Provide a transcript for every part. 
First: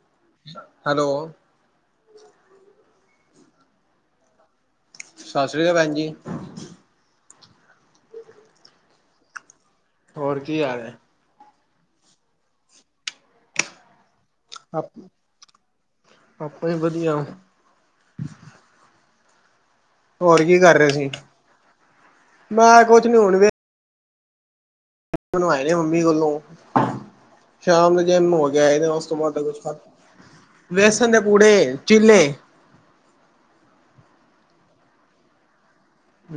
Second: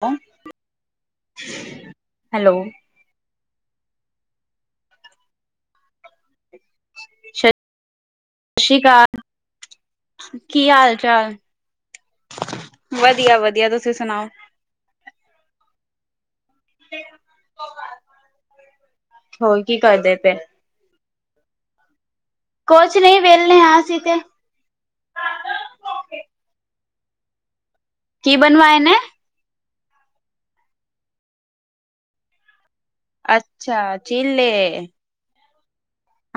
ਕੌਣ hello hello ਸਾਸ੍ਰੀ ਕਾਲ ਭੈਣ ਜੀ। ਸੱ, ਸਸਰੀ ਕਾਲ, ਕੀ ਹਾਲ- ਚਾਲ ਵਧੀਆ- ਵਧੀਆ ਤੁਸੀਂ ਸੁਣਾਓ ਅਪ, ਆਪਾਂ ਵੀ ਵਧੀਆ। ਹੁਣ ਕੀ ਕਰਦੇ ਪਏ ਹੋਰ ਕੀ ਕਰ ਰਹੇ ਸੀ। ਕੁਛ ਨੀ, ਵੇਹਲੇ ਆਂ ਅਸੀਂ ਤੇ ਬਣਵਾਏ ਨੇ ਮੰਮੀ ਕੋਲੋਂ, ਸ਼ਾਮ ਨੂੰ ਜਿੰਮ ਕੀ ਹੋ ਕੇ ਆਏ ਬਣਵਾਏ ਨੇ, ਉਸ ਤੋਂ ਬਾਅਦ ਕੁਛ ਖਾਧਾ ਬੇਸਣ ਦੇ ਪੂੜੇ, ਚੀੇਲੇ ਅੱਛਾ, ਚੀਲੇ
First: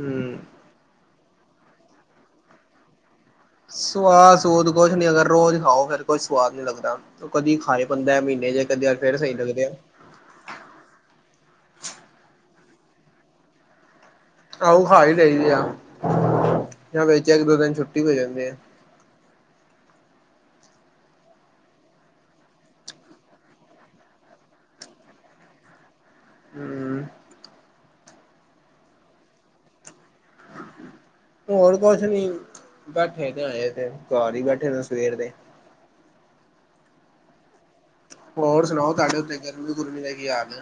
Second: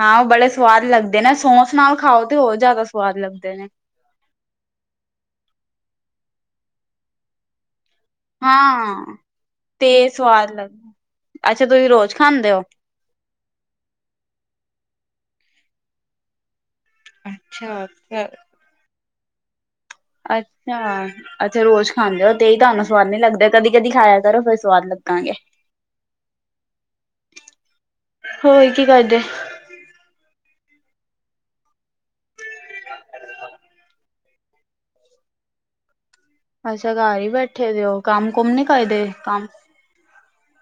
ਹਾਂ ਬੜੇ ਸਵਾਦ ਲੱਗਦੇ ਨੇ, ਸੌਸ ਨਾਲ ਖਾਓ ਤੇ ਉਹ ਜ਼ਿਆਦਾ ਸਵਾਦ ਲੱਗਦੇ ਨੇ। ਸਵਾਦ ਸੁੂਦ ਕੁਛ ਨੀ ਅਗਰ ਰੋਜ਼ ਖਾਓ ਫਿਰ ਕੁਛ ਸਵਾਦ ਨੀਂ ਲੱਗਦਾ, ਉਹ ਕਦੀ ਖਾਏ ਬੰਦਾ ਮਹੀਨੇ ਹਾਂ ਚ ਕਦੇ -ਹਾਂ ਫੇਰ ਸਹੀ ਲੱਗਦੇ ਆ। ਤੇ ਸਵਾਦ ਲੱਗ, ਅੱਛਾ ਤੁਸੀਂ ਰੋਜ਼ ਖਾਂਦੇ ਓ ਆਊ ਖਾ ਹੀ ਲਈਦੇ ਆ, ਜਾਂ ਵਿੱਚ ਇੱਕ- ਦੋ ਦਿਨ ਅੱਛਾ ਛੁੱਟੀ ਹੋ ਜਾਂਦੀ ਏ। ਅੱਛਾ ਅੱਛੇ ਰੋਜ਼ ਖਾਂਦੇ ਓ, ਤੇ ਹੀ ਤੁਹਾਨੂੰ ਸਵਾਦ ਨੀ ਲੱਗਦੇ, ਕਦੀ- ਕਦੀ ਖਾਇਆ ਕਰੋ ਫੇਰ ਸਵਾਦ ਲੱਗਾਗੇ। ਹਮ ਹੋਰ ਕੀ ਕਰਦੇ ਹੋਰ ਕੁਛ ਨੀ, ਬੈਠੇ ਤੇ ਆਏ ਤੇ, ਘਰ ਹੀ ਬੈਠੇ ਨੇ ਸਵੇਰ ਦੇ ਅੱਛਾ ਘਰ ਹੀ ਬੈਠੇ ਵੇ ਉਹ, ਕੰਮ ਕੁਮ ਨੀ ਹੋਰ ਸੁਣਾਓ ਕਰਦੇ, ਤੁਹਾਡੇ ਉੱਤੇ ਕੰਮ ਗਰਮੀ ਗੁਰਮੀ ਦਾ ਕੀ ਹਾਲ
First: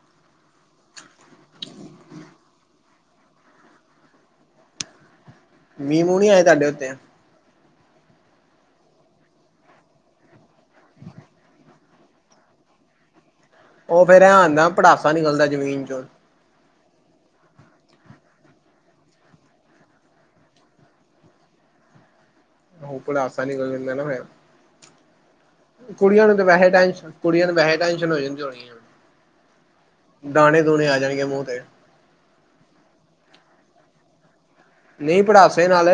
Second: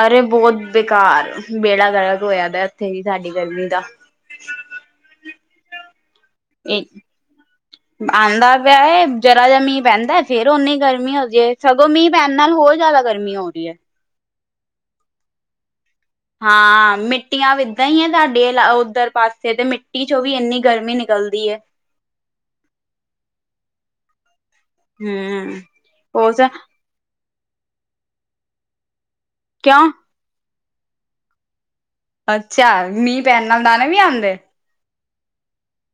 ਅਰੇ ਬੋਤ ਬੇਕਾਰ, ਬੇੜਾ ਗਰਗ ਹੋਇਆ ਪਿਆ ਇੱਥੇ ਵੀ ਸਾਡੀ ਗਰਮੀ ਦਾ ਮੀਂਹ ਮੂਂ ਨੀਂ ਆਏ ਤੁਹਾਡੇ ਇੱਕ [inaudible] ਆਉਂਦਾ ਪਿਆ ਜਰਾ ਜਿਹਾ ਮੀਂਹ ਪਹਿੰਦਾ ਫੇਰ ਓਨੀ ਗਰਮੀ ਹੋ ਜਾਏ ਸਗੋਂ ਮੀਂਹ ਪੈਣ ਨਾਲ ਹੋਰ ਜਾਦਾ ਗਰਮੀ। ਗਰਮੀ ਹੋ ਰੀ ਹੈ। ਉਹ ਫੇਰ ਇਹਂ ਹੋਂਦਾ ਪੜਾਸਾ ਨਿਕਲਦਾ ਜਮੀਨ ਚੋਂ। ਹਾਂ ਮਿੱਟੀਆਂ ਇੱਦਾਂ ਹੀ ਹੈ ਤੁਹਾਡੇ ਉੱਧਰ ਪਾਸੇ ਤੇ ਮਿੱਟੀ ਚੋਂ ਵੀ ਇੰਨੀ ਗਰਮੀ ਨਿਕਲਦੀ ਏ। ਉਹ ਪੜਾਸਾਂ ਨੀਕਲ ਜਾਂਦਾ ਨਾ ਫੇਰ, ਹਮ ਕੁੜੀਆਂ ਹੋਰ ਨੂੰ ਤਾਂ ਸ ਵੈਸੇ ਟੈਸ਼ਨ ਕੁੜੀਆਂ ਨੂੰ ਵੈਸੇ ਹੈ ਟੈਂਸ਼ਨ ਹੋ ਜਾਂਦੀ ਹੋਣੀ ਆ। ਕਿਉਂ? ਦਾਣੇ-ਦੂਣੇ ਆ ਜਾਣਗੇ ਮੂੰਹ ਤੇ। ਅੱਛਾ, ਮੀਂਹ ਪੈਣ ਨਾਲ ਦਾਣੇ ਵੀ ਆਂਦੇ। ਨਹੀਂ ਪੜਾਸੇ ਨਾਲ।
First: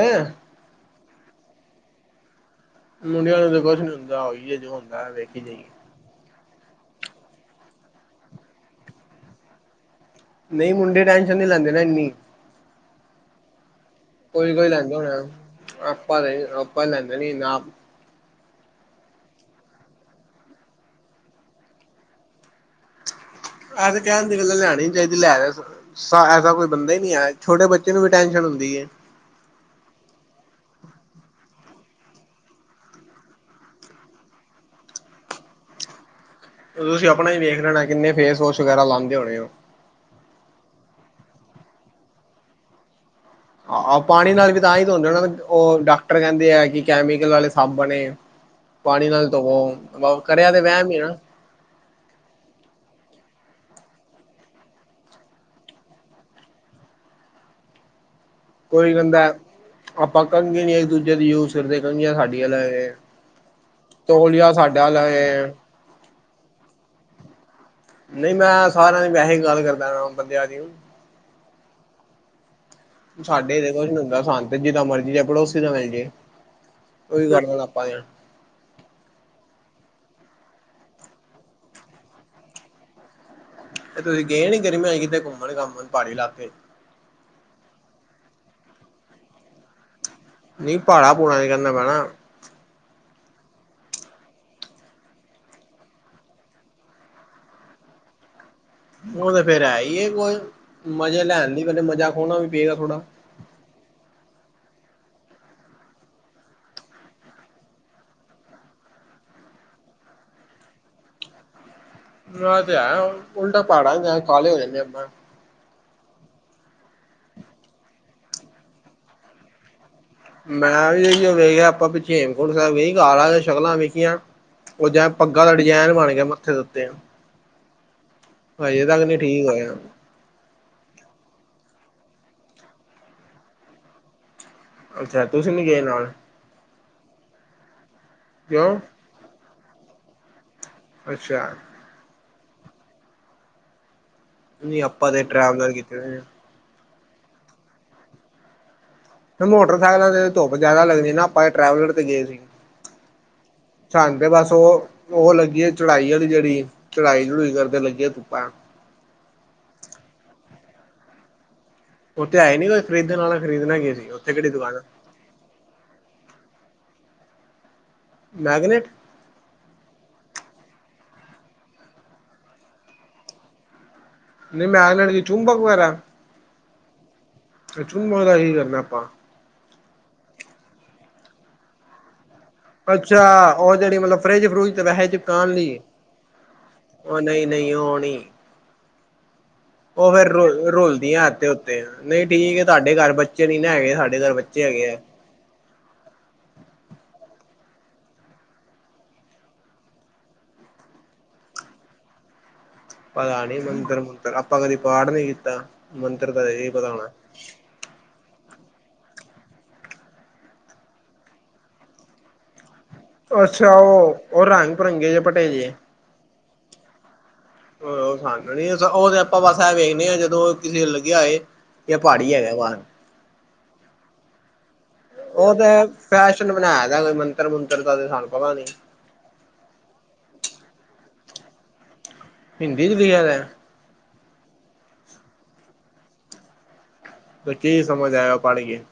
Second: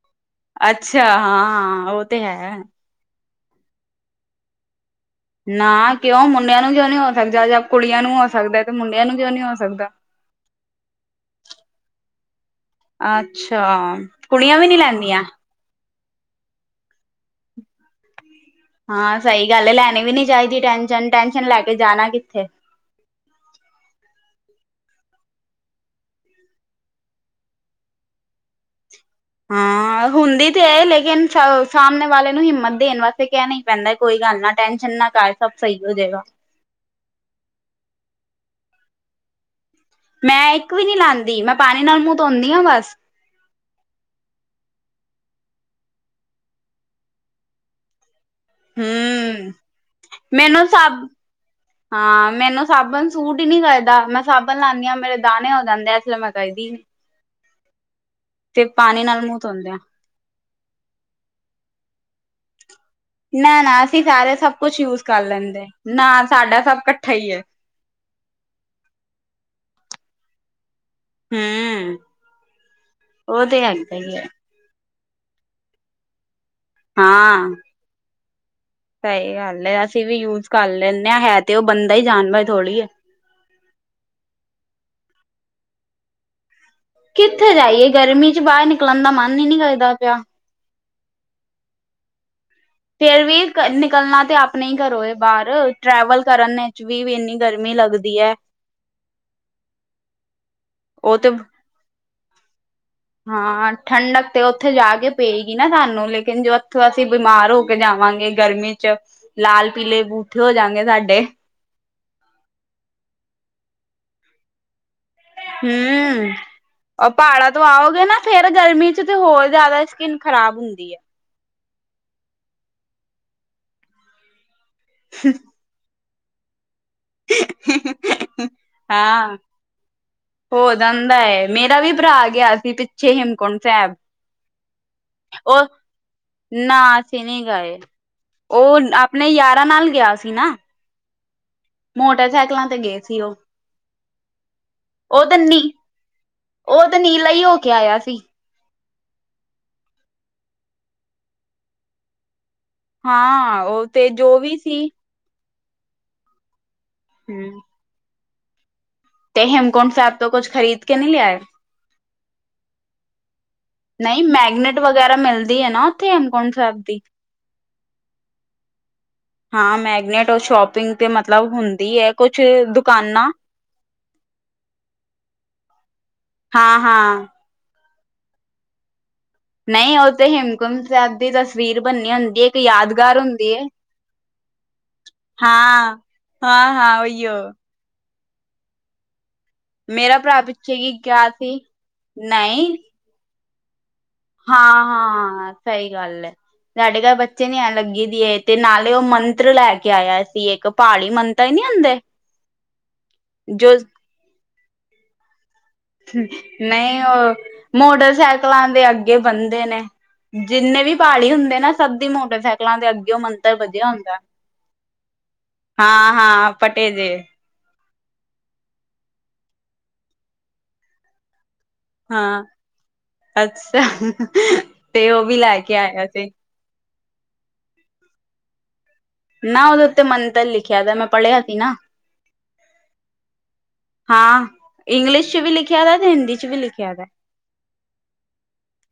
ਅੱਛਾ, ਹਾਂ-ਹਾਂ ਉਹ ਤੇ ਹੈ। ਮੁੰਡਿਆਂ ਨੂੰ ਤਾਂ ਕੁਛ ਨੀ ਹੁੰਦਾ ਉਹੀ ਜੇ ਜੋ ਹੁੰਦਾ ਹੈ ਵੇਖ ਨਾ ਕਿਉਂ ਮੁੰਡਿਆਂ ਨੂੰ ਕਿਉਂ ਨੀ ਹੋ ਸਕਦਾ ਜੇ ਕੁੜੀਆਂ ਨੂੰ ਹੋ ਸਕਦਾ ਤੇ ਮੁੰਡਿਆਂ ਨੂੰ ਕਿਉਂ ਨੀ ਹੋ ਸਕਦਾ। ਨਹੀਂ ਮੁੰਡੇ ਟੈਂਨਸ਼ਨ ਨੀ ਲੈਂਦੇ ਨਾ ਇੰਨੀ। ਅੱਛਾ, ਕੋਈ ਕੁੜੀਆਂ ਵੀ ਕੋਈ ਨੀਂ ਲੈਂਦਾ ਲੈਂਦੀਆਂ। ਹੋਣਾ। ਆਪਾਂ ਨੀ ਆਪਾਂ ਲੈਦਾ ਨੀ ਨਾ। ਹਾਂ, ਸਹੀ ਗੱਲ ਏ ਲੈਣੀ ਵੀ ਨੀ ਚਾਹੀਦੀ ਟੈਨਸ਼ਨ, ਟੈਨਸ਼ਨ ਲੈ ਕੇ ਜਾਣਾ ਕਿੱਥੇ। ਐ ਤੇ ਕਹਣ ਦੀ ਗੱਲਾ ਲੈਣੀ ਨੀ ਚਾਹੀਦੀ ਲੈ ਐਸਾ ਕੋਈ ਬੰਦਾ ਹੀ ਨਹੀ ਹੈਗਾ ਛੋਟੇ ਬੱਚੇ ਨੂੰ ਵੀ ਟੈਨਸ਼ਨ ਹੁੰਦੀ ਏ। ਹੂੰ। ਹਾ ਹੁੰਦੀ ਤੇ ਹੈ, ਲੇਕਿਨ ਸਾਹਮਣੇ ਵਾਲੇ ਨੂੰ ਹਿੰਮਤ ਦੇਣ ਵਾਸਤੇ ਕਹਿ ਨੀ ਪੈਂਦਾ ਕੋਈ ਗੱਲ ਨਾ ਟੈਨਸ਼ਨ ਨਾ ਕਰ। ਸਭ ਸਹੀ ਹੋ ਜਾਏਗਾ। ਤੁਸੀਂ ਆਪਣਾ ਹੀ ਵੇਖ ਲੈਣਾ ਕਿੰਨੇ ਫੇਸ ਵੋਸ਼ ਵਗੈਰਾ ਲਾਂਦੇ ਹੋਣੇ ਓ। ਮੈਂ ਇੱਕ ਵੀ ਨੀ ਲਾਉਂਦੀ ਮੈਂ ਪਾਣੀ ਨਾਲ ਮੂੰਹ ਧੋਦੀ ਹਾਂ ਬਸ। ਆਹ ਪਾਣੀ ਨਾਲ ਵੀ ਤਾਂ ਹੀ ਧੋਂਦੇ ਨਾ ਉਹ ਡਾਕਟਰ ਕਹਿੰਦੇ ਆ ਕਿ ਕੈਮੀਕਲ ਵਾਲੇ ਸਾਬਣ ਏ। ਪਾਣੀ ਨਾਲ ਹਮ ਧੋਵੋ, ਕਰਿਆ ਤੇ ਮੈਨੂੰ ਵਹਿਮ ਹੀ ਐ ਸਭ ਨਾ। ਹਾਂ ਮੈਨੂੰ ਸਾਬਣ ਸੂਟ ਹੀ ਨੀ ਕਰਦਾ ਮੈਂ ਸਾਬਣ ਲਾਉਣੀ ਹਾਂ ਮੇਰੇ ਦਾਣੇ ਹੋ ਜਾਂਦੇ ਆ ਇਸਲੇ ਮੈਂ ਕਾਰਦੀ ਨੀ। ਕੋਈ ਪਾਣੀ ਨਾਲ ਕਹਿੰਦਾ ਮੂੰਹ ਧੋਂਦੇ ਆ। ਆਪਾਂ ਕੰਘੇ ਨੀ ਇੱਕ ਦੂਜੇ ਦੀ ਯੂਜ ਕਰਦੇ ਕੰਘੀਆਂ ਸਾਡੀਆਂ ਅੱਲਗ ਲਗ ਏ। ਨਾ- ਨਾ ਅਸੀਂ ਸਾਰੇ ਤੌਲੀਆ ਸਭ ਕੁਛ ਸਾਡਾ ਯੂਜ ਅਲੱਗ ਕਰ ਏ ਲੈਂਦੇ, ਨਾ ਸਾਡਾ ਸਭ ਇਕੱਠਾ ਹੀ ਏ। ਨਹੀਂ ਮੈਂ ਸਾਰਿਆਂ ਦੀ ਵੈਸੇ ਹੀ ਗੱਲ ਕਰਦਾ ਪਿਆ ਬੰਦਿਆਂ ਦੀ। ਹੂੰ। ਸਾਡੇ ਇਹਦੇ ਕੁਛ ਨੀ ਹੀ ਹੁੰਦਾ ਹੈ ਸਾਂਝ ਮਰਜ਼ੀ ਜਾ ਚਕਲੋ [unintelligible] ਦਾ ਮਿਲ ਜੇ ਹਾਂ ਗੱਲ ਆਪਾਂ। ਸਹੀ ਗੱਲ ਹੈ ਅਸੀਂ ਵੀ ਯੂਜ ਕਰ ਲੈਂਦੇ ਹਾਂ ਹੈ ਤੇ ਉਹ ਬੰਦਾ ਹੀ ਜਾਨਵਰ ਥੋੜੀ ਏ। ਇਹ ਤੁਸੀਂ ਗਏ ਨੀ ਗਰਮੀ ਆ ਕਿਤੇ ਘੁੱਮਣ ਘਾਮਣ ਪਹਾੜੀ ਇਲਾਕੇ? ਕਿੱਥੇ ਜਾਈਏ ਗਰਮੀ ਚ ਬਾਹਰ ਨਿਕਲਣ ਦਾ ਮਨ ਹੀ ਨਹੀਂ ਕਰਦਾ ਪਿਆ। ਨਹੀਂ ਭਹਾੜਾ ਪੂੜਾ ਚ ਕੇਹਨਾ ਪਿਆ ਨਾ। ਫੇਰ ਵੀ ਨਿਕਲਣਾ ਤੇ ਆਪਣੇ ਹੀ ਘਰੋਂ ਏ ਬਾਹਰ ਟਰੈਵਲ ਕਰਨ ਵਿੱਚ ਵੀ ਇੰਨੀ ਗਰਮੀ ਲੱਗਦੀ ਏ। ਉਹ ਤੇ ਫੇਰ ਹੈ ਹੀ ਹੈ ਫੇਰ ਉਹ ਮਜ਼ੇ ਤੇ ਲੈਣ ਲੇ ਮਜ਼ਾ ਖੋਣਾ ਵੀ ਪਏਗਾ ਥੋੜਾ। ਹਾਂ ਠੰਡਕ ਤੇ ਉੱਥੇ ਜਾ ਕੇ ਪਏਗੀ ਨਾ ਸਾਨੂੰ ਲੇਕਿਨ ਜੋ ਉੱਥੋਂ ਅਸੀਂ ਬਿਮਾਰ ਹੋ ਕੇ ਜਾਵਾਂਗੇ ਗਰਮੀ ਚ ਲਾਲ, ਪੀਲੇ ਬੂਥੇ ਹੋ ਜਾਣਗੇ ਸਾਡੇ। ਮ ਤੇ ਆਇਆ ਹੋਇਆ ਹੈ ਉਲਟਾ ਪਹਾੜਾ ਚ ਜਾ ਕੇ ਕਾਲੇ ਹੋ ਜਾਂਦੇ ਆਪਾਂ। ਹੂੰ ਪਹਾੜਾਂ ਤੋਂ ਆਓਗੇ ਨਾ ਫੇਰ ਗਰਮੀ ਚ ਤੇ ਹੋਰ ਜ਼ਿਆਦਾ ਸਕਿਨ ਮੈਂ ਵੀ ਵੇਖਿਆ ਆਪਾਂ ਪਿੱਛੇ ਹੇਮਕੁੰਡ ਸਾਹਿਬ ਗਏ ਕਾਲਾ ਤੇ ਸ਼ਕਲਾ ਵੇਖੀਆ। ਓ ਜਿਵੇ ਪੱਗਾਂ ਦਾ ਡਿਜ਼ਾਇਨ ਬਣ ਗਿਆ ਮੱਥੇ ਦੇ ਉੱਤੇ। ਹਜੇ ਤੱਕ ਨੀ ਹਾਂ। ਠੀਕ ਹੋਇਆ ਹੋ ਜਾਂਦਾ ਏ, ਮੇਰਾ ਵੀ ਭਰਾ ਗਿਆ ਸੀ ਪਿੱਛੇ ਹੇਮਕੁੰਟ ਸੈਬ। ਅੱਛਾ, ਤੁਸੀਂ ਨੀ ਗਏ ਨਾਲ? ਨਾ ਅਸੀਂ ਨੀ ਗਏ, ਓ ਕਿਉਂ ਆਪਣੇ ਯਾਰਾਂ ਨਾਲ ਗਿਆ ਸੀ ਨਾ। ਅੱਛਾ। ਮੋਟਰਸੈਕਲਾਂ ਤੇ ਗੇ ਸੀ ਓ। ਨ‌ਈ ਆਪਾਂ ਤੇ ਟਰੈਵਲਰ ਕੀਤੇ ਹੋਏ ਆ। ਓ ਤੇ ਨੀਲਾ ਈ ਹੋ ਕੇ ਆਇਆ ਸੀ। ਮੋਟਰਸੈਕਲਾਂ ਤੇ ਧੁੱਪ ਜਾਦਾ ਲੱਗਦੀ ਆ ਨਾ ਆਪਾਂ ਤੇ ਟਰੈਵਲਰ ਤੇ ਗਏ ਸੀ। ਹਾਂ ਓ ਤੇ ਜੋ ਵੀ ਸੀ। ਓ ਲੱਗੀ ਆ ਚੜਾਈ ਆਲੀ ਜੇੜੀ ਚੜਾਈ ਚੜੂਈ ਹੂੰ ਕਰਦੇ ਲੱਗੀਆ ਧੁੱਪਾ। ਤੇ ਹੇਮਕੁੰਟ ਸੈਬ ਤੋ ਕੁਛ ਖਰੀਦ ਕੇ ਨੀ ਲਿਆਏ? ਓਥੇ ਹੈਈ ਨੀ ਕੁਛ ਖਰੀਦਣ ਆਲਾ। ਨ‌ਈ ਮੈਗਨੇਟ ਵਗੈਰਾ ਮਿਲਦੀ ਐ ਨਾ ਉੱਥੇ ਹੇਮਕੁੰਡ ਸੈਬ ਦੀ। ਮੈਗਨੇਟ? ਹਾਂ ਮੈਗਨੇਟ ਓ ਸ਼ੋਪਿੰਗ ਤੇ ਮਤਲਬ ਹੁੰਦੀ ਐ ਕੁਛ ਦੁਕਾਨਾਂ ਨ‌ਈ ਮੈਗਨੇਟਿਕ ਕੀ ਚੁੰਬਕ ਵਗੈਰਾ? ਹਾਂ-ਹਾਂ। ਏ ਚੁਬਕ ਦਾ [unintelligible] ਕਰਨਾ ਆਪਾਂ। ਨਹੀਂ ਉਹਥੇ ਹੇਮਕੁੰਮ ਸਾਹਿਬ ਦੀ ਤਸਵੀਰ ਬਣੀ ਹੁੰਦੀ ਏ। ਅੱਛਾ, ਓ ਜੇੜੀ ਮਤਲਬ ਫਰੈਜ ਫਰੂਜ ਤੇ ਵੈਸੇ ਚਿਪਕਾਣ ਲਈ। ਹਾਂ ਹਾਂ ਹਾਂ ਓ ਉਹੀਓ ਨ‌ਈ-ਨ‌ਈ ਓ ਨੀ। ਓ ਮੇਰਾ ਫੇਰ ਭਰਾ ਰੁਲ ਪਿੱਛੇ ਕੀ ਰੁਲਦੀਆਂ ਗਿਆ ਐਥੇ ਸੀ ਓਥੇ, ਨ‌ਈ ਠੀਕ ਐ ਤੁਹਾਡੇ ਘਰ ਬੱਚੇ ਨੀ ਨਾ ਹੈਗੇ ਸਾਡੇ ਘਰ ਬੱਚੇ ਹੈਗੇ ਹੈ ਹਾਂ-ਹਾਂ ਸਹੀ ਗੱਲ ਐ। ਸਾਡੇ ਘਰ ਬੱਚੇ ਨੀ ਆਣ ਲੱਗੀ ਦੀ ਤੇ ਨਾਲੇ ਓ ਮੰਤਰ ਲੈ ਕੇ ਆਇਆ ਸੀ ਇੱਕ ਪਾੜੀ ਮੰਦਰ ਨੀ ਹੁੰਦੇ। [unintelligible] ਪਤਾ ਨੀ ਜੋ ਮੰਤਰ ਮੂਤਰ ਆਪਾਂ ਕਦੀ ਪਾਠ ਨੀ ਕੀਤਾ, ਮੰਤਰ ਦਾ ਫੇਰ ਹੀ ਪਤਾ ਹੋਣਾ। ਮੋਟਰਸੈਕਲਾਂ ਦੇ ਅੱਗੇ ਬੰਨਦੇ ਨੇ। ਜਿੰਨੇ ਵੀ ਪਾੜੀ ਹੁੰਦੇ ਨਾ ਸਭ ਦੀ ਮੋਟਰਸੈਕਲਾ ਦੇ ਅੱਗੇ ਮੰਤਰ ਅੱਛਾ ਬੰਨਿਆ ਹੁੰਦਾ, ਉਹ ਉਹ ਰੰਗ ਬਿਰੰਗੇ ਜੇ ਭਟੇਜੇ ਹਾਂ-ਹਾਂ ਪਟੇ ਤੇ। [unintelligible] ਓ ਸਾਨੂੰ ਨੀ, ਔਹ ਤੇ ਬਸ ਐਹ ਵੇਖਦੇ ਆ ਜਦੋਂ ਕਿਸੇ ਲੱਗਿਆ ਹੋਏ ਜਾਂ ਪਹਾੜੀ ਹਾਂ, ਹੈਗਾ ਬਾਹਰ ਅੱਛਾ ਤੇ ਓ ਵੀ ਉਹ ਲੈ ਤੇ ਕੇ ਆਇਆ ਸੀ। [unintelligible] ਮੰਤਰ ਮੂਤਰ ਤਾਂ ਸਾਨੂੰ ਪਤਾ ਨੀ। ਨਾ ਓਦੇ ਉੱਤੇ ਮੰਤਰ ਲਿਖਿਆ ਦਾ, ਮੈਂ ਪੜ੍ਹਿਆ ਸੀ ਨਾ। ਹਿੰਦੀ ਚ ਲਿਖਿਆ ਹੋਇਆ? ਹਾਂ, ਇੰਗਲਿਸ਼ ਚ ਵੀ ਲਿਖਿਆ ਵਾ ਤੇ ਹਿੰਦੀ ਚ ਵੀ ਲਿਖਿਆ ਵਾ। ਫੇਰ ਕੀ ਸਮਝ ਆਇਆ ਪੜ ਕੇ?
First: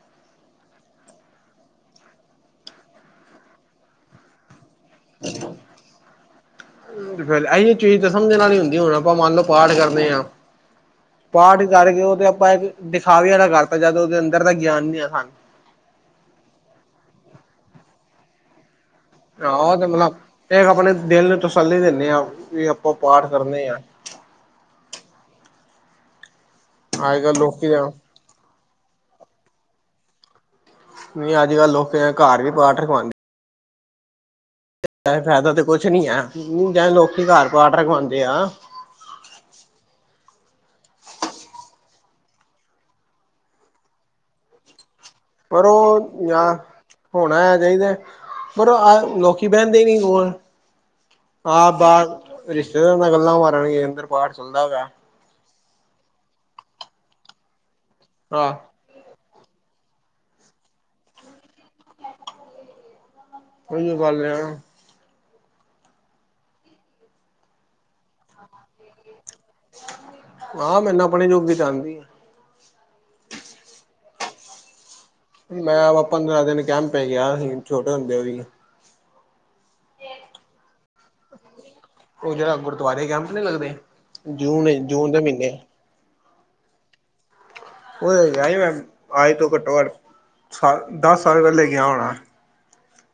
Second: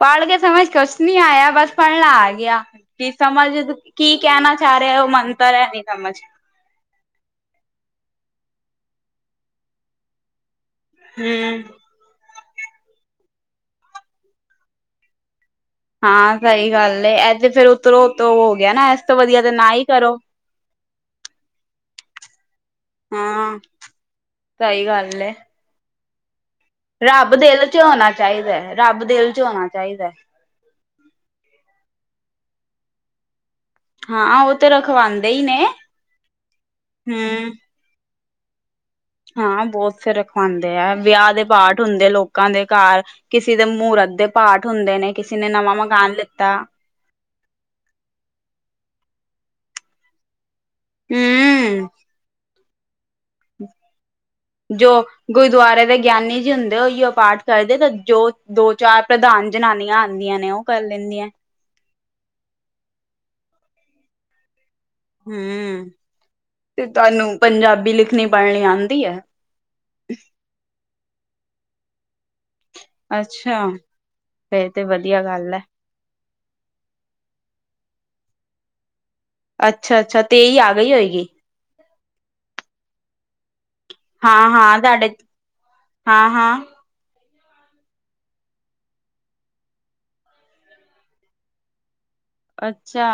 ਪੜ ਕੇ ਸਮਝ ਕੁਛ ਨੀ ਆਇਆ ਬਸ ਪੜਨਾ ਆ ਗਿਆ, ਕੀ ਸਮਝ ਤ ਕੀ ਕਹਿਣਾ ਚਾ ਰਿਆ ਓ ਮੰਤਰ ਐ ਨੀ ਸਮਝ ਤੇ ਫੇਰ ਏਹੀਓ ਚੀਜ਼ ਤਾਂ ਸਮਝ ਆਲੀ ਹੁੰਦੀ ਆ, ਹੁਣ ਆਪਾਂ ਮੰਨ ਲਓ ਪਾਠ ਕਰਦੇ ਆ‌। ਪਾਠ ਹਮ ਕਰਕੇ ਓ ਤੇ ਆਪਾਂ ਇੱਕ ਦਿਖਾਵੇ ਆਲਾ ਕਰਤਾ ਜਦ ਓਦੇ ਅੰਦਰ ਦਾ ਗਿਆਨ ਨੀ ਆ ਸਾਨੂੰ। ਹਾਂ ਸਹੀ ਗੱਲ ਏ ਏਹ ਤੇ ਫੇਰ ਓਤਰੋ ਓਤੋ ਓ ਹੋ ਗਿਆ ਨਾ। ਤੋਂ ਵਧੀਆ ਆਹੋ ਨਾ ਓ ਹੀ ਤੇ ਕਰੋ ਮਤਲਬ ਏ ਆਪਣੇ ਦਿਲ ਨੂੰ ਤਸੱਲੀ ਦਿੰਨੇ ਆਂ ਵੀ ਆਪਾਂ ਪਾਠ ਕਰਨੇ ਆਂ। ਸਈ ਗੱਲ ਏ। ਅੱਜ ਰੱਬ ਕੱਲ੍ਹ ਦਿਲ ਲੋਕੀ 'ਚ ਤਾਂ ਹੋਣਾ ਚਾਈਦਾ ਰੱਬ ਦਿਲ 'ਚ ਹੋਣਾ ਚਾਈਦਾ। ਨਈ ਅੱਜ ਕੱਲ੍ਹ ਲੋਕ ਐ ਘਰ ਵੀ ਪਾਠ ਰਖਵਾਂਦ ਹਾਂ ਓ ਤ ਐ ਫਾਇਦਾ ਤੇ ਕੁਛ ਨੀ ਐ ਊ ਜੇ ਲੋਕੀ ਘਰ ਹਮ ਪਾਠ ਰਖਵਾਂਦੇ ਆ। ਹਾਂ ਬੋਤ ਫਿਰ ਰਖਵਾਂਦੇ ਆ ਵਿਆਹ ਦੇ ਪਾਠ ਹੁੰਦੇ ਲੋਕਾਂ ਦੇ ਘਾਰ ਕਿਸੇ ਦੇ ਮਹੂਰਤ ਦੇ ਪਾਠ ਹੁੰਦੇ ਨੇ ਕਿਸੇ ਨੇ ਪਰ ਨਵਾਂ ਮਕਾਨ ਉਹ ਯਾਰ ਲਿੱਤਾ ਹੋਣਾ ਆ ਚਾਈਦਾ ਪਰ ਆਹ ਲੋਕੀ ਬੈਨਦੇ ਨੀ ਕੋਲ ਹੂੰ ਆਪ ਬਾਰ ਰਿਸ਼ਤੇਦਾਰਾਂ ਨਾਲ ਗੱਲਾਂ ਮਾ ਜੋ ਗੁਰਦੁਆਰੇ ਦੇ ਗਿਆਨੀ ਜੀ ਹੁੰਦੇ ਉਹੀ ਪਾਠ ਕਰਦੇ ਤੇ ਜੋ ਦੋ ਆਹ ਚਾਰ ਪ੍ਰਧਾਨ ਜਨਾਨੀਆਂ ਆਂਦੀਆਂ ਨੇ ਓ ਕਰ ਲੈਂਦੀਆਂ। ਉਹੀਉ ਗੱਲ ਏ ਨਾ। ਹੂੰ ਤੇ ਤੁਆਨੂੰ ਪੰਜਾਬੀ ਲਿਖਣੀ ਪੜ੍ਹਣੀ ਆਂਦੀ ਐ। ਹਾਂ ਮੈਨੁੰ ਆਪਣੇ ਜੋੋਗੀ ਤੇ ਆਂਦੀ ਏ। ਅੱਛਾ ਫਿਰ ਤੇ ਵਧੀਆ ਗੱਲ ਹੈ ਮੈਂ ਵਾ ਪੰਦਰਾਂ ਦਿਨ ਕੈਂਪ ਗਿਆ ਸੀ ਛੋਟੇ ਹੁੰਦਿਆਂ ਵੀ ਅੱਛਾ-ਅੱਛਾ ਤੇਈ ਆ ਗਈ ਹੋਏਗੀ। ਓ ਜੇੜਾ ਗੁਰਦੁਆਰੇ ਕੈਂਪ ਨਈ ਲੱਗਦੇ ਜੂਨ -ਜੂਨ ਦੇ ਮ੍ਹੀਨੇ ਹਾਂ-ਹਾਂ ਉਦੇ ਤੇ ਗਿਆ ਹੀ ਮੈਂ ਅੱਜ ਤੋਂ ਘੱਟੋ ਘੱਟ ਦਸ ਸਾਲ ਪੈਲੇ ਗਿਆ ਹੋਣਾ। ਅੱਛਾ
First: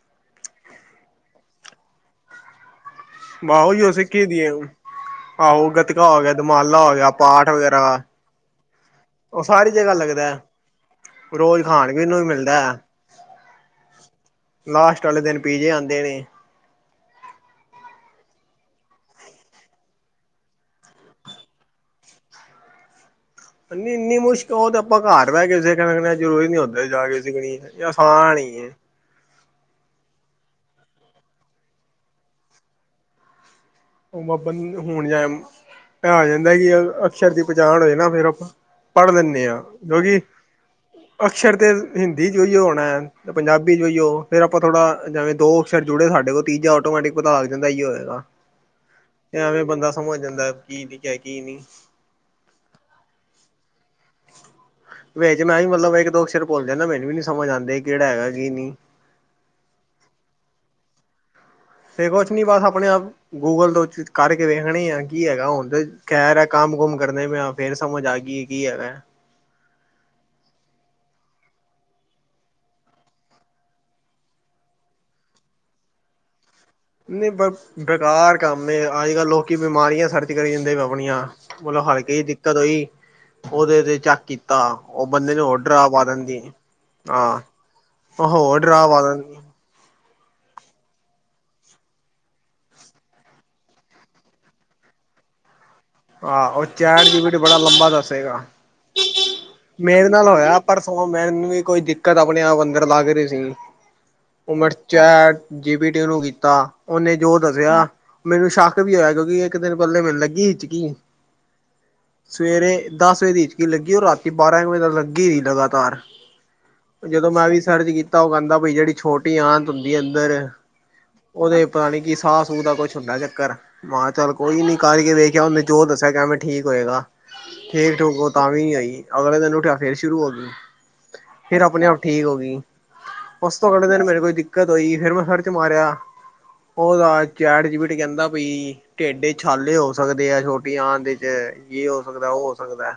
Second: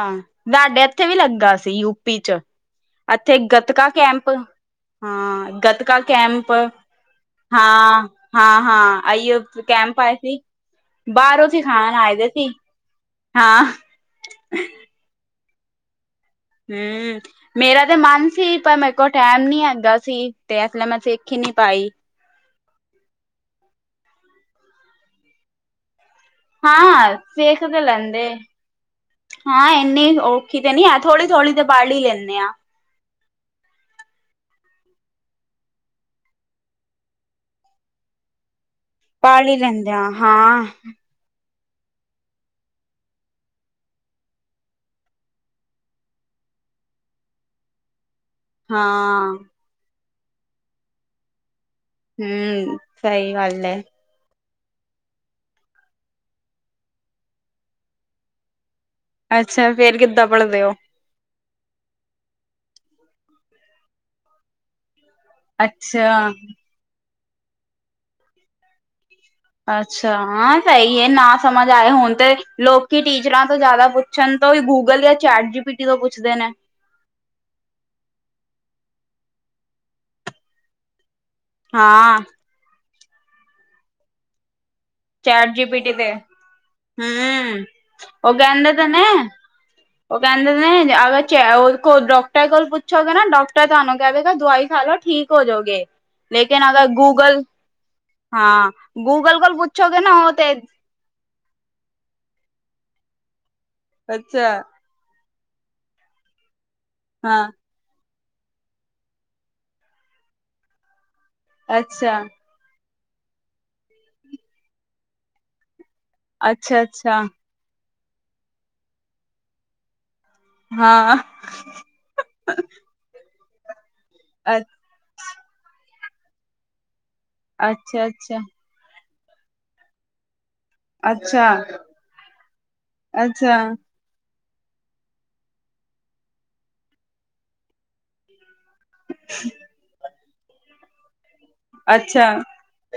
ਯਾਡੇ ਇੱਥੇ ਵੀ ਲੱਗਾ ਸੀ ਯੂਪੀ 'ਚ ਇੱਥੇ ਵਾਹ ਗਤਕਾ ਉਹੀ ਸਿੱਖੀ ਕੈਂਪ ਦੀ ਹਾਂ ਆਹੋ ਗਤਕਾ ਗੱਤਕਾ ਹੋ ਗਿਆ ਕੈਂਪ ਦਮਾਲਾ ਹੋ ਗਿਆ ਪਾਠ ਵਗੈਰਾ ਹਾਂ-ਹਾਂ-ਹਾਂ। ਆਈਓ ਉਹ ਸਾਰੀ ਜਗ੍ਹਾ ਕੈਂਪ ਆਏ ਲੱਗਦਾ ਸੀ ਹੈ। ਬਾਰੋ ਰੋਜ਼ ਖਾਣ ਸਿਖਾਣ ਪੀਣ ਆਏ ਨੂੰ ਵੀ ਦੇ ਸੀ ਮਿਲਦਾ ਹੈ। ਹਾਂ। ਲਾਸਟ ਆਲੇ ਦਿਨ ਪੀਜੇ ਆਂਦੇ ਨੇ। ਹੂੰ ਮੇਰਾ ਤੇ ਮਨ ਸੀ ਪਰ ਮੇਰੇ ਕੋਲ ਟੈਮ ਨੀ ਹੈਗਾ ਸੀ ਤੇ ਇਸ ਲਈਮੈਂ ਸਿੱਖ ਈ ਨੀ ਪਾਈ। ਇੰਨੀ-ਇੰਨੀ ਮੁਸ਼ਕ ਓ ਤਾ ਆਪਾਂ ਘਾਰ ਬੈ ਕੇੇ ਸਿ ਖ ਸਕਦੇ ਜ਼ਰੂਰੀ ਨੀ ਉਥੇ ਜਾ ਹਾਂ ਕੇ ਸਿੱਖਣੀ ਸਿੱਖ ਤੇ ਏ ਲੈਂਦੇ ਆਸਾਨ ਈ ਏ। ਹਾਂ ਇੰਨੀ ਔਖੀ ਤੇ ਨੀ ਹੈ ਥੋੜੀ-ਥੋੜੀ ਤੇ ਪੜ ਈ ਲੈਂਣੇ ਆਂ। ਓ ਅਪਣ ਹੁਣ ਜਾ ਐ ਹੋ ਜਾਂਦਾ ਕਿ ਅਕਸ਼ਰ ਦੀ ਪਛਾਣ ਹੋਏ ਨਾ ਫਿਰ ਆਪਾਂ ਪੜ੍ਹ ਲੈਣੇ ਹੀ ਆਂ ਲੈਂਦੇ ਜੋ ਆ ਕਿ ਹਾਂ। ਅਕਸ਼ਰ ਤੇ ਹਿੰਦੀ 'ਚ ਉਹੀ ਹੋਣਾ। ਤੇ ਪੰਜਾਬੀ 'ਚ ਵੀ ਉਹੀਉ ਫਿਰ ਆਪਾਂ ਥੋੜ੍ਹਾ ਜਵੇਂ ਦੋ ਅਕਸ਼ਰ ਜੁੜੇ ਸਾਡੇ ਕੋਲ ਤੀਜਾ ਆਟੋਮੈਟਿਕ ਪਤਾ ਲੱਗ ਜਾਂਦਾ ਇਹੀ ਹੋਏਗਾ। ਹਾਂ। ਤੇ ਐਵੇਂ ਬੰਦਾ ਸਮਝ ਜਾਂਦਾ ਕੀ ਲਿਖਿਆ ਕੀ ਨਈ। ਹੂੰ ਸਈ ਗੱਲ ਏ। ਵਿੱਚ ਮੈਂ ਵੀ ਮਤਲਬ ਇੱਕ ਦੋ ਅਕਸਰ ਭੁੱਲ ਜਾਂਨਾ ਮੈਨੂੰ ਵੀ ਨੀ ਮੈਨੂੰ ਆਂਦੇ ਕੇੜਾ ਹੈਗਾ ਕੀ ਨੀ। ਅੱਛਾ ਫੇਰ ਕਿੱਦਾਂ ਪੜਦੇ ਓ। ਫਿਰ ਕੁਛ ਨੀ ਬਸ ਆਪਣੇ ਆਪ ਗੂਗਲ ਤੋਂ ਕੱਡ ਕੇ ਵੇਖਣੀ ਐ। ਕੀ ਹੈਗਾ ਹੁਣ ਤਾਂ ਕੈ ਅੱਛਾ ਰਏ ਕੰਮ ਕੁੰਮ ਕਰਨੇ ਪਏ ਆਂ ਫੇਰ ਸਮਝ ਆ ਗਈ ਕੀ ਹੈਗਾ। ਅੱਛਾ ਹਾਂ ਸਈ ਐ ਨਾ ਸਮਝ ਆਏ ਹੁਣ ਤੇ ਲੋਕੀ ਟੀਚਰਾਂ ਤੋਂ ਜਾਦਾ ਪੁ ਛਣ ਤੋਂ ਵੀ ਗੂਗਲ ਜਾਂ ਚੈਟ ਜੀ ਪੀਟੀਤੋਂ ਪੁੱਛਦੇ ਨੇ। ਨਈ ਬ ਬੇਕਾਰ ਕੰਮ ਏ ਅੱਜ ਕੱਲ ਲੋਕੀ ਬਿਮਾਰੀਆਂ ਸਰਚ ਕਰੀ ਜਾਂਦੇ ਆਪਣੀਆ। ਮਤਲਬ ਹਰਕੀ ਹਾਂ ਜੀ ਦਿੱਕਤ ਓਈ ਉਹਦੇ ਤੇ ਚੱਕ ਤਾਂ ਉਹ ਬੰਦੇ ਨੂੰ ਹੋਰ ਡਰਾ ਪਾ ਦਿੰਦੀ ਏ। ਹਮ ਔ ਕੇੰਦੇ ਤੇ ਪਾ ਨੇ ਦਿੰਦੀ ਉਹ ਕੈੰਦੇ ਨੇ ਅਗਰ ਚ ਡਾਕਟਰ ਕੋਲ ਪੂਛੋਗੇ ਨਾ ਡਾਕਟਰ ਤਾਨੂੰ ਦੇਗਾ ਦਵਾਈ ਖਾ ਲੋ ਠੀਕ ਹੋ ਜੋਗੇ, ਹਾਂ ਲੇਕਿਨ ਉਹ ਅਗਰ ChatGPT Google ਬੜਾ ਲੰਬਾ ਦੱਸੇਗਾ। ਹਾਂ ਗੂਗਲ ਕੋਲ ਪੁੱਛ ਮੇਰੇ ਨਾਲ ਹੋਇਆ ਪਰਸੋ ਮੈਨੂੰ ਵੀ ਕੋਈ ਦਿੱਕਤ ਆਪਣੇ ਆਪ ਅੰਦਰ ਲੱਗ ਰੀ ਸੀ। ਉ ਮੈੰ ਚੈਟ ਜੀਪੀਟੀ ਨੂੰ ਕੀਤਾ ਉਨੇ ਜੋ ਦੱਸਿਆ ਮੈਨੂੰ ਸ਼ੱਕ ਵੀ ਹੋਇਆ, ਕਿਉਂਕਿ ਇੱਕ ਦਿਨ ਪੈਲੇ ਮੈਨੂੰ ਲੱਗੀ ਹਿਚਕੀ ਅੱਛਾ। ਸਵੇਰੇ ਦਸ ਵਜੇ ਦੀ ਹਿਚਕੀ ਲੱਗੀ ਔਰ ਰਾਤੀ ਬਾਰਾਂ ਵਜੇ ਤੱਕ ਲੱਗੀ ਰੀ ਲਗਾਤਾਰ। ਜਦੋਂ ਮੈਂ ਵੀ ਸਰਚ ਕੀਤਾ ਉਹ ਕੈੰਦਾ ਬਈ ਜੇੜੀ ਛੋਟੀ ਆਂਤ ਹੁੰਦੀ ਏ ਅੰਦਰ ਹਾ। ਓਦੇ ਪਤਾ ਨੀ ਕੀ ਸਾਹ ਸੂਹ ਦਾ ਕੁਛ ਹੁੰਦਾ ਚੱਕਰ ਮਹਾ ਚੱਲ ਕੋਈ ਨੀ ਕਰਕੇ ਵੇਖ ਔਨੇ ਜੋ ਦੱਸਿਆ ਕਿਵੇਂ ਠੀਕ ਹੋਏਗਾ ਠੀਕ-ਠੂਕ ਔ ਤਾਂ ਵੀ ਨੀ ਹੋਈ। ਅਗਲੇ ਦਿਨ ਉੱਠਿਆ ਫੇਰ ਸ਼ੁਰੂ ਹੋ ਗਈ। ਫੇਰ ਆਪਣੇ ਆਪ ਠੀਕ ਹੋ ਗੀ ਉਸ ਤੋਂ ਅਗਲੇ ਦਿਨ ਮੇਰੇ ਕੋਈ ਦਿ ਕਤ ਹੋਈ ਫਿਰ ਮੈਂ ਸਰ ਚ ਮਾਰਿਆ ਉਹਦਾ ਚੈਟ ਜੀਵਿਟੀ ਕੇਂਦਾ ਪਈ ਟੇਡ ਇਚ ਛਾਲੇ ਹੋ ਸਕਦੇ ਆ ਛੋਟੀ ਆਂਤ ਇਚ। ਕੀ ਹੋ ਸਕਦਾ, ਓ ਹੋ ਸਕਦਾ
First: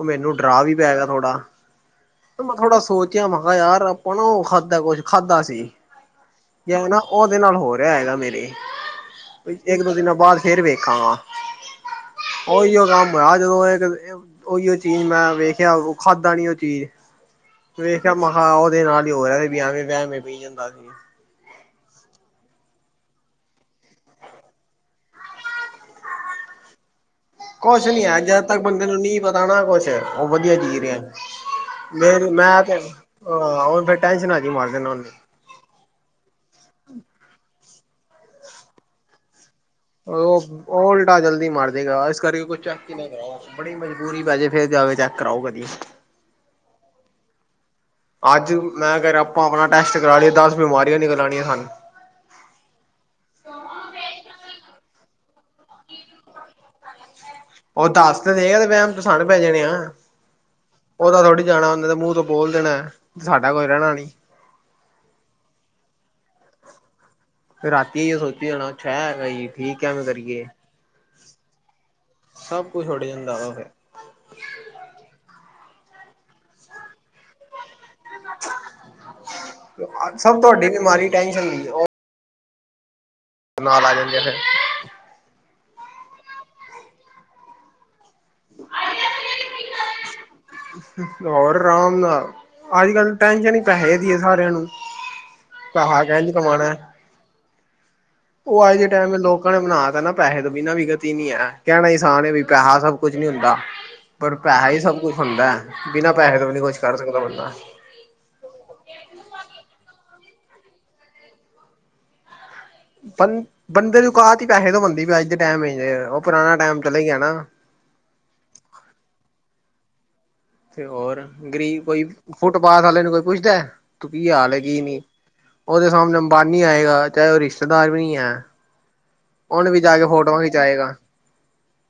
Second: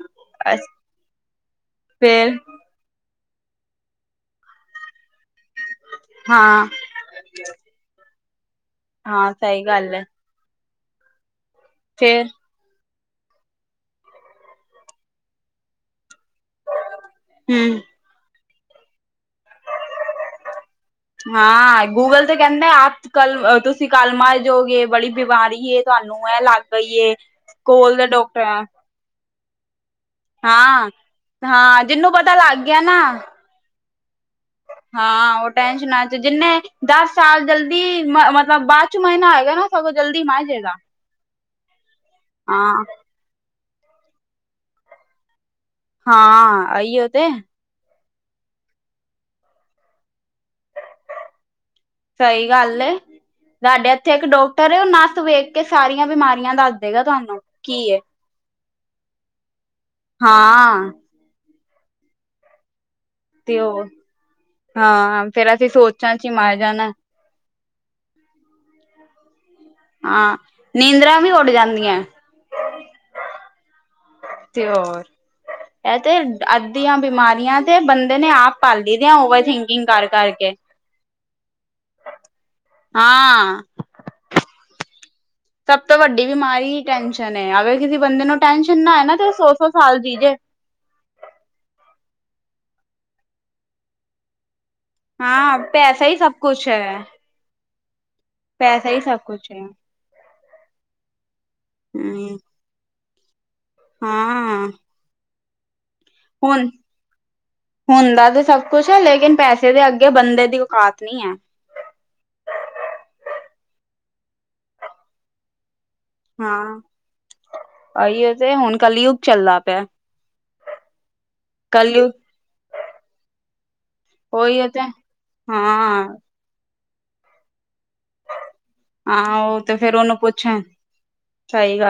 ਓ ਮੈਨੂੰ ਡਰਾ ਵੀ ਪੈ ਗਾ ਥੋੜਾ। ਫਿਰ ਤੇ ਮੈਂ ਥੋੜਾ ਸੋਚਿਆ ਮੈਂ ਕਿਹਾ ਯਾਰ ਆਪਾਂ ਨਾ ਉਹ ਖਾਧਾ ਕੁਛ ਖਾਧਾ ਸੀ। ਹਾਂ। ਓ ਨਾ ਉਦੇ ਨਾਲ ਹੋ ਰਿਹਾ ਹੈਗਾ ਮੇਰੇ, ਹਾਂ ਸਹੀ ਗੱਲ ਇੱਕ-ਦੋ ਦਿਨਾਂ ਬਾਦ ਫੇਰ ਵੇਖਾ ਗਾ। ਫੇਰ ਓਹੀਓ ਕੰਮ ਹੋਇਆ ਜਦੋਂ ਇਹ ਓਹੀਓ ਚੀਜ਼ ਮੈਂ ਵੇਖਿਆ ਉਹ ਖਾਧਾ ਨੀ ਉਹ ਚੀਜ਼ ਹੂੰ। ਵੇਖਿਆ ਮਹਾ ਉਹਦੇ ਨਾਲ ਹੀ ਹੋ ਰਿਹਾ ਵੀ ਆਵੇਂ ਵੇਮ ਏ ਪਈ ਜਾਂਦਾ ਸੀ। ਹਾਂ ਗੂਗਲ ਤੇ ਕੇਂਦਾ ਆਪ ਕੱਲ ਤੁਸੀਂ ਕੱਲ ਮਾਰ ਜੋੋਗੇ ਬੜੀ ਬਿਮਾਰੀ ਏ ਤੁਹਾਨੂੰ ਐ ਲੱਗ ਪਈ ਏ। ਕੁਛ ਕੋਲ ਨੀ ਦੇ ਹੈ ਡਾਕਟਰ ਜਦ ਤੱਕ ਬੰਦੇ ਨੂੰ ਨੀ ਪਤਾ ਨਾ ਕੁਛ ਓ ਵਧੀਆ ਜੀ ਹਾਂ ਰਿਆ। ਹਾਂ ਜਿਨੂੰ ਪਤਾ ਲੱਗ ਗਿਆ ਨਾ ਹਾਂ ਓ ਤਾ ਟੈਂਨਸ਼ਨਾ ਇਚ ਈ ਮਾਰਜਨ। ਹਾਂ ਉਹ ਟੈਸ਼ਨਾ ਚ ਜਿੰਨੇ ਦੱਸ ਸਾਲ ਜਲਦੀ ਮ ਮਤਲਬ ਬਾਦ ਚ ਮਰਨਾ ਹੈਏਗਾ ਨਾ ਸਗੋਂ ਜਲਦੀ ਓ ਮਰ ਜੇਗਾ ਓਈ ਦਾ ਜਲਦੀ ਮਾਰਜੇਗਾ ਇਸ ਕਰਕੇ ਕੁ ਹਾਂ ਚੈੱਕ ਹੀ ਨਾ ਕਰਾਉ ਬੜੀ ਮਜਬੂਰੀ ਪੈ ਜੇ ਫੇਰ ਜਾ ਕੈ ਚੈੱਕ ਕਰਾਓ ਕਦੀ। ਹਾਂ ਐਈਔ ਤੇ। ਅੱਜ ਮੈਂ ਕੇ ਰਿਆ ਆਪਾਂ ਆਪਣਾ ਟੈਸਟ ਕਰਾ ਲਈ ਦੱਸ ਬਿਮਾਰੀਆ ਨਿਕਲ ਆਣੀਆਂ ਸਾਨ। ਸਈ ਗੱਲ ਏ। ਸਾਡੇ ਏਥੇ ਇੱਕ ਡਾਕਟਰ ਉਹ ਨਾਸ ਵੇਖ ਕੇ ਸਾਰੀਆ ਬਿਮਾਰੀਆਂ ਦੱਸਦੇਗਾ ਤੁਹਾਨੂੰ। ਕੀ ਓ ਏ ਦੱਸ ਤੇ ਦੇਗਾ ਤੇ ਵੇਮ ਤੇ ਸਾਨੂੰ ਪੈ ਜਾਣੇ ਆ। ਹਾਂ। ਓਦਾ ਥੋੜ੍ਹੀ ਜਾਣਾ ਊਨੇ ਤੇ ਮੂੰਹ ਤੋਂ ਬੋਲ ਦੇਣਾ। ਸਾਡਾ ਤੇ ਕੋਈ ਉਹ ਰਹਿਣਾ ਨੀ ਹਾਂ ਫੇਰ ਅਸੀਂ ਸੋਚਾ ਇਚ ਹੀ ਮਰ ਜਾਣਾ। ਫਿਰ ਰਾਤੀ ਏਇਔ ਸੋਚੀ ਜਾਣਾ ਛੇ ਰਈ। ਹਾਂ ਨੀਂਦਰਾ ਵੀ ਉੱਡ ਜਾਂਦੀਐ। ਸਭ ਕੁਛ ਉੱਡ ਜਾਂਦਾ ਵਾ ੳ ਫੇਰ ਤੇ ਹੋਰ ਐ ਤੇ ਅੱਧੀਆਂ ਬਿਮਾਰੀਆਂ ਤੇ ਬੰਦੇ ੳਨੇ ਆਪ ਪਾਲਦੀਆ ਓਵਰ ਥਿੰਕਿੰਗ ਕਾਰ ਸਭ ਕਾਰਕੇ ਤੁਹਾਡੀ ਬਿਮਾਰੀ ਟੈਨਸ਼ਨ ਦੀ ਉਹ ਹਾਂ। ਨਾਲ ਆ ਜਾਂਦੇ ਫੇਰ ਸਭ ਤੋਂ ਵੱਡੀ ਬਿਮਾਰੀ ਟੈਸ਼ਨ ਏ, ਅਗਰ ਕਿਸੇ ਬੰਦੇ ਨੂੰ ਟੈਸ਼ਨ ਨਾਏ ਨਾ ਤੇ ਸੌ-ਸੌ ਸਾਲ ਜੀ ਜੇ ਔਰ ਆਰਾਮ ਨਾਲ ਅੱਜ-ਕੱਲ ਟੈਨਸ਼ਨ ਈ ਪੈਹੇ ਦੀ ਸਾਰਿਆਂ ਨੂੰ ਹਾਂ ਪੈਸਾ ਈ ਸਭ ਕੁਛ ਹੈ। ਉ ਅੱਜ ਦੇ ਪੈਸਾ ਹੀ ਟੈਮ ਸਭ ਕੁਛ ਲੋਕਾਂ ਨੇ ਹੈ ਬਣਾ ਤ ਨਾ ਪੈਹੇ ਤੋਂ ਬਿਨਾਂ ਵੀ ਗਤੀ ਨੀ ਹੈ। ਕੈਣਾ ਈ ਅਸਾਨ ਏ ਹਮ ਵੀ ਪੈਹਾ ਸਭ ਕੁਛ ਨੀ ਹੁੰਦਾ। ਪਰ ਪੈਹਾ ਹਾਂ ਈ ਸਭ ਕੁੱਛ ਹੁੰਦੈ, ਬਿਨਾਂ ਪੈਹੇ ਤੋਂ ਵੀ ਨੀ ਹੁਣ ਕੁਛ ਕਰ ਸਕਦਾ ਬੰਦਾ ਹੁੰਦਾ ਤੇ ਸਭ ਕੁੱਛ ਏ, ਲੇਕਿਨ ਪੈਸੇ ਦੇ ਅੱਗੇ ਬੰਦੇ ਦੀ ਔਕਾਤ ਨੀ ਐ। ਬ ਬੰਦੇ ਦੀ ਔਕਾਤ ਚ ਈ ਪੈਹੇ ਤੋਂ ਬਨਦੀ ਅੱਜ ਦੇ ਟੈਮ ਉ ਪੁਰਾਣਾ ਟੈਮ ਚਲੇ ਗਿਆ ਨਾ। ਆਈਐ ਤੇ ਹੁਨ ਕੱਲ -ਯੁੱਗ ਚੱਲਦਾ ਪਿਆ। ਤੇ ਹੋਰ ਗਰੀਬ ਕੋਈ, ਕਲਯੁਗ ਫੁੱਟ ਪਾਥ ਵਾਲੇ ਨੂੰ ਕੋਈ ਪੁੱਛਦੈ ਤੂੰ ਕੀ ਹਾਲ ਉਹੀ ਕੀ ਤੇ ਨਈ। ਹਾਂ। ਬਾਨੀ ਆਏਗਾ ਚਾਹੇ ਉ ਰਿਸ਼ਤੇਦਾਰ ਵੀ ਨੀ ਐ। ਹਾਂ ਉਹ ਉਨੂੰ ਤੇ ਵੀ ਫੇਰ ਜਾ ਕੇ ਉਹਨੂੰ ਫੋਟੋਆਂ ਪੁੱਛਣ ਖਿਚਾਏਗਾ। ਸਹੀ ਗੱਲ